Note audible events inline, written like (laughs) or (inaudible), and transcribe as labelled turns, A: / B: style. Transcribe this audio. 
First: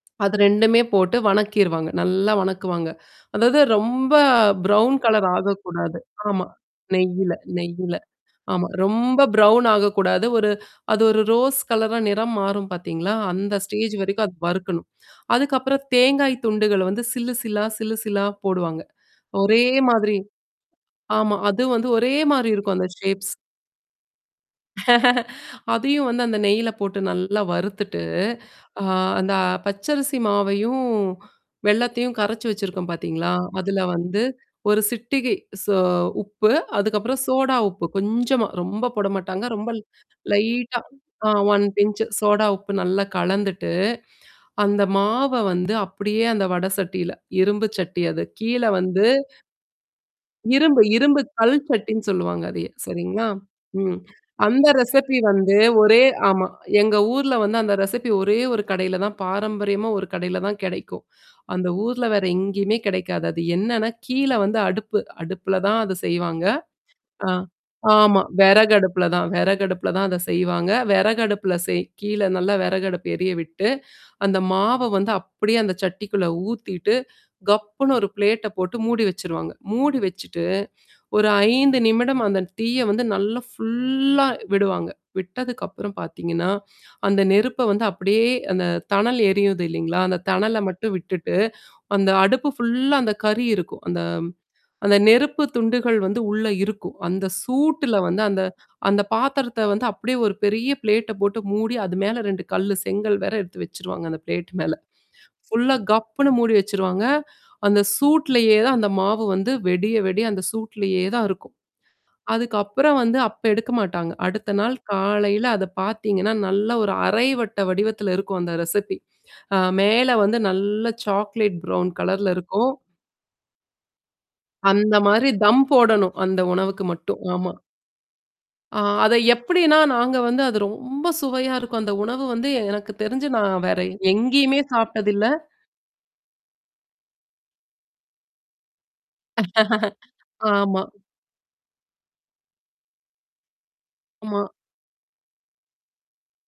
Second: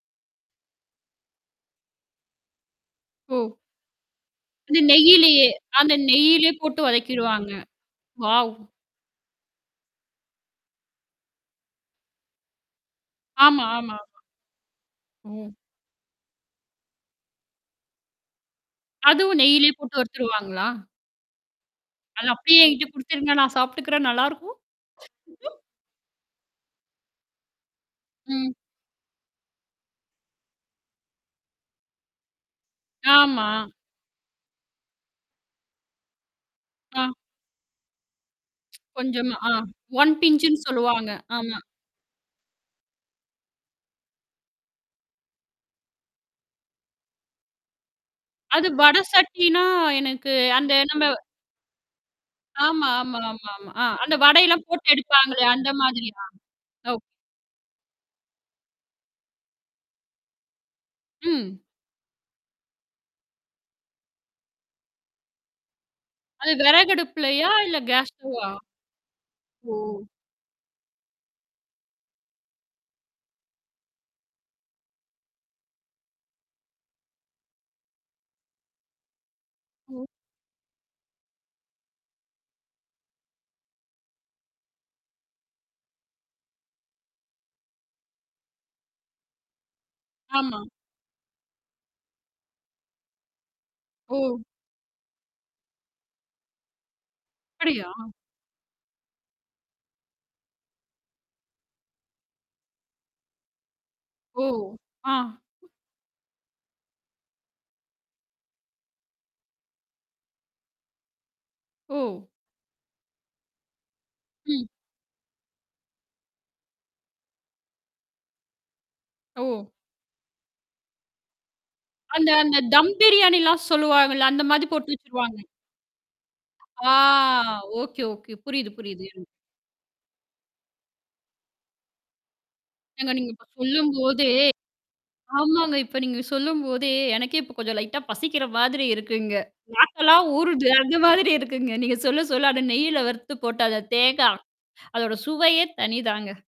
A: அது 2மே போட்டு வணக்கிருவாங்க. நல்லா வணக்குவாங்க.
B: ஓ.
A: அதாவது ரொம்ப
B: அந்த
A: ப்ரவுன் கலர்
B: நெய்யிலயே அந்த
A: ஆகக்கூடாது. ஆமா.
B: நெய்யிலே போட்டு
A: நெய்யில,
B: வதக்கீடுவாங்க.
A: நெய்யில.
B: வாவ்!
A: ஆமா. ரொம்ப பிரவுன் ஆகக்கூடாது. ஒரு அது ஒரு ரோஸ் கலரா நிறம் மாறும் பார்த்தீங்களா, அந்த
B: ஆமா,
A: ஸ்டேஜ்
B: ஆமா, ஆமா.
A: வரைக்கும் அது வறுக்கணும்.
B: ஓ.
A: அதுக்கப்புறம் தேங்காய் துண்டுகள வந்து சில்லு சில்லா, சில்லு சில்லா போடுவாங்க
B: அதுவும்
A: ஒரே
B: நெய்யிலே போட்டு
A: மாதிரி
B: வருத்துருவாங்களா?
A: ஆமா. அது வந்து ஒரே
B: அது
A: மாரி
B: அப்படியே
A: இருக்கும் அந்த
B: என்கிட்ட குடுத்துருங்க
A: ஷேப்ஸ்.
B: நான் சாப்பிட்டுக்குறேன், நல்லாருக்கும்.
A: (laughs)
B: (laughs)
A: அதையும் வந்து அந்த நெய்யில போட்டு நல்லா வறுத்துட்டு,
B: ம்.
A: அ அந்த பச்சரிசி மாவையும் வெல்லத்தையும் கரைச்சு வச்சிருக்கோம் பார்த்தீங்களா?
B: ஆமா.
A: அதுல வந்து ஒரு சிட்டிகை சோ உப்பு,
B: ஆ.
A: அதுக்கப்புறம் சோடா உப்பு கொஞ்சமா, ரொம்ப போட
B: கொஞ்சமா
A: மாாட்டாங்க.
B: ஆ
A: ரொம்ப
B: 1 பின்ச்சுன்னு
A: லைட்டா
B: சொல்லுவாங்க.
A: ஆ
B: ஆமா.
A: 1 பின்ச்சு சோடா உப்பு நல்லா கலந்துட்டு, அந்த மாவ வந்து அப்படியே அந்த வட சட்டியில. இரும்பு சட்டி அது. கீழ
B: அது வட
A: வந்து
B: சட்டின்னா எனக்கு அந்த
A: இரும்பு
B: நம்ம
A: இரும்பு கல் சட்டின்னு சொல்லுவாங்க அதைய
B: ஆமா, ஆமா,
A: சரிங்களா?
B: ஆமா, ஆமா. ஆ
A: ம்.
B: அந்த வடையெல்லாம்
A: அந்த
B: போட்டு
A: ரெசிபி
B: எடுப்பாங்களே!
A: வந்து
B: அந்த
A: ஒரே
B: மாதிரியா?
A: ஆமா எங்க
B: ஓகே.
A: ஊர்ல வந்து அந்த ரெசிபி ஒரே ஒரு கடையில தான், பாரம்பரியமா ஒரு கடையில தான் கிடைக்கும்.
B: ம்.
A: அந்த ஊர்ல வேற எங்கேயுமே கிடைக்காது. அது என்னன்னா கீழ வந்து அடுப்பு, அடுப்புல தான் அது செய்வாங்க.
B: அது
A: ஆ.
B: விறகடுப்புலையா? இல்ல
A: ஆமா.
B: கேஸ்டவ்வா?
A: விறகு அடுப்புல தான். விறகு
B: ஓ!
A: அடுப்புல தான் அத செய்வாங்க. வெறகடுப்புல செய் கீழ நல்லா விறகடுப்பு எரிய விட்டு அந்த மாவ வந்து அப்படியே அந்த சட்டிக்குள்ள ஊத்திட்டு, கப்புன்னு ஒரு பிளேட்ட போட்டு மூடி வச்சுருவாங்க. மூடி
B: ம்.
A: வச்சுட்டு ஒரு 5 நிமிடம் அந்த தீய வந்து நல்லா ஃபுல்லா விடுவாங்க. விட்டதுக்கப்புறம் பார்த்தீங்கன்னா, அந்த நெருப்ப வந்து அப்படியே அந்த தணல் எரியுது இல்லைங்களா? அந்த தணல
B: ஆமா.
A: மட்டும் விட்டுட்டு, அந்த அடுப்பு ஃபுல்லா அந்த கறி இருக்கும். அந்த
B: ஓ!
A: அந்த நெருப்பு துண்டுகள் வந்து உள்ள இருக்கும். அந்த
B: அப்டியா?
A: சூட்டுல வந்து அந்த அந்த பாத்திரத்த வந்து அப்படியே ஒரு பெரிய பிளேட்ட போட்டு மூடி அது மேல 2 கல்லு, செங்கல் வேற எடுத்து வச்சுருவாங்க அந்த
B: ஓ!
A: பிளேட் மேல.
B: ஆ.
A: ஃபுல்லா கப்புனு மூடி வச்சுருவாங்க. அந்த சூட்லயே தான் அந்த மாவு வந்து விடிய, விடிய அந்த சூட்லயே தான் இருக்கும்.
B: ஓ!
A: அதுக்கப்புறம் வந்து, அப்ப எடுக்க மாட்டாங்க. அடுத்த
B: ம்.
A: நாள் காலையில அத பார்த்தீங்கன்னா, நல்ல ஒரு அரை வட்ட வடிவத்தில இருக்கும் அந்த ரெசிபி. அ
B: ஓ!
A: மேல வந்து நல்ல சாக்லேட் பரவுன்
B: அந்த
A: கலர்ல
B: அந்த
A: இருக்கும்.
B: தம் பிரியாணிலாம் சொல்லுவாங்கள்ல. அந்த மாதிரி போட்டு
A: அந்த மாரி
B: வச்சுருவாங்க.
A: தம் போடணும். அந்த உணவுக்கு
B: ஆ
A: மட்டும். ஆமா.
B: ஓகே, ஓகே, புரியுது,
A: ஆ
B: புரியுது.
A: அத
B: என்
A: எப்படின்னா, நாங்க வந்து அது ரொம்ப சுவையா இருக்கும். அந்த உணவு வந்து எனக்கு
B: ஏங்க
A: தெரிஞ்சு
B: நீங்க இப்ப
A: நான் வேற
B: சொல்லும்போதே
A: எங்கேயுமே சாப்பி்டதில்ல.
B: ஆமாங்க. இப்ப நீங்க சொல்லும்போதே எனக்கே இப்ப கொஞ்சம் லைட்டா பசிக்கிற மாதிரி இருக்குங்க. நாக்கல்லாம்
A: (laughs)
B: ஊறுது.
A: ஆமா.
B: அந்த மாதிரி இருக்குங்க. நீங்க சொல்ல சொல்ல அ நெய்யில வறுத்து போட்டு அந்த தேங்கா,
A: ஆமா.
B: அதோட சுவையே, தனிதாங்க.